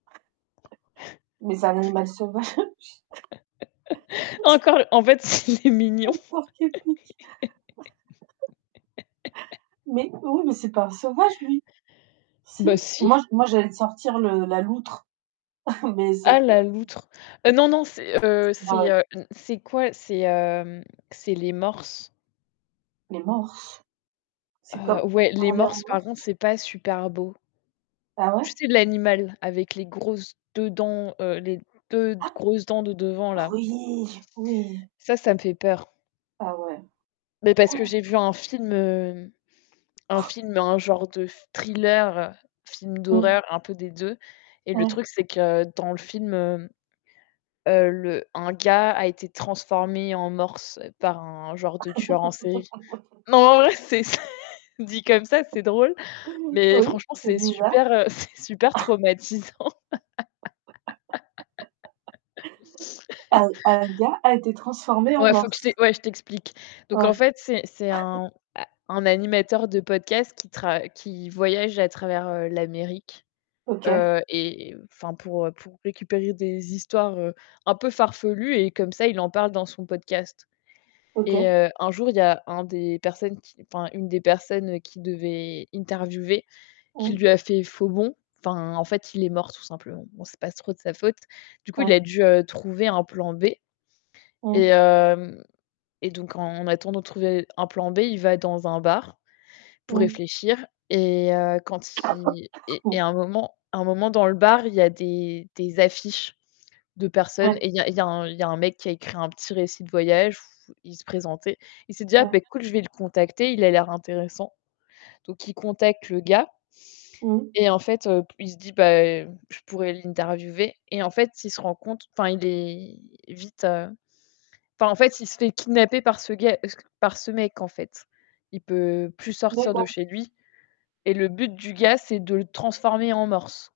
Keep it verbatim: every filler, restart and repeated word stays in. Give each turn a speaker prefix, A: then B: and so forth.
A: Mais c'est un animal sauvage.
B: Encore! En fait, c il est mignon!
A: Pauvre porc-épic Mais oui, mais c'est pas un sauvage lui? Si?
B: Bah
A: Moi
B: si!
A: j moi j'allais te sortir le la loutre mais c'est
B: Ah
A: pas
B: la
A: c'est
B: loutre, heu, non, non, c'est, heu,
A: C'est
B: c'est,
A: drôle.
B: hem, c'est quoi? C'est, hem, c'est les morses.
A: Mais morse? C'est comme
B: Heu, ouais, les
A: parler en
B: morses, par contre,
A: morse?
B: c'est pas super beau.
A: Ah
B: Tu
A: ouais?
B: sais, l'animal avec les grosses deux dents, heu, les deux
A: Ah?
B: grosses dents de devant, là?
A: Oui, j oui.
B: Ça, ça me fait peur.
A: Ah ouais.
B: Mais parce que j'ai vu un film, heu, un film, un genre de thriller, film
A: Mmh.
B: d'horreur, un peu des deux et le
A: Ouais.
B: truc, c'est que dans le film, heu heu, le un gars a été transformé en morse par un genre de tueur en série. Non, en vrai c'est dit comme ça, c'est drôle mais
A: Oui,
B: franchement,
A: c'est
B: c'est
A: bizarre.
B: super c'est super traumatisant.
A: Un un gars a été transformé en
B: Ouais, faut que je
A: morse?
B: t'é ouais, je t'explique, donc en
A: Ouais.
B: fait, c'est c'est un un animateur de podcast qui tra qui voyage à travers l'Amérique,
A: OK.
B: heu et enfin pour, heu, pour récupérer des histoires, heu, un peu farfelues et comme ça, il en parle dans son podcast et
A: OK.
B: heu, un jour, il y a un des personnes qui enfin, une des personnes qui devait interviewer qui
A: Mmh.
B: lui a fait faux bond, enfin, en fait, il est mort tout simplement. Bon, c'est pas trop de sa faute, du coup, il
A: Ouais.
B: a dû, heu, trouver un plan B et
A: Mmh.
B: hem, et donc en attendant de trouver un plan B, il va dans un bar pour
A: Mmh.
B: réfléchir et heu, quand il et et à un moment à un moment dans le bar, il y a des des affiches de personnes
A: Ouais.
B: et il y a il y a il y a un mec qui a écrit un petit récit de voyage où il se présentait. Il s'est dit: «Ah
A: Ouais.
B: beh cool, je vais le contacter, il a l'air intéressant» donc il contacte le gars
A: Mmh.
B: et en fait, heu, p il se dit: «Bah, je pourrais l'interviewer», et en fait, il se rend compte enfin, il est vite, heu enfin, en fait, il se fait kidnapper par ce gars c que par ce mec, en fait. Il peut plus sortir de
A: D'accord.
B: chez lui et le but du gars, c'est de le transformer en morse.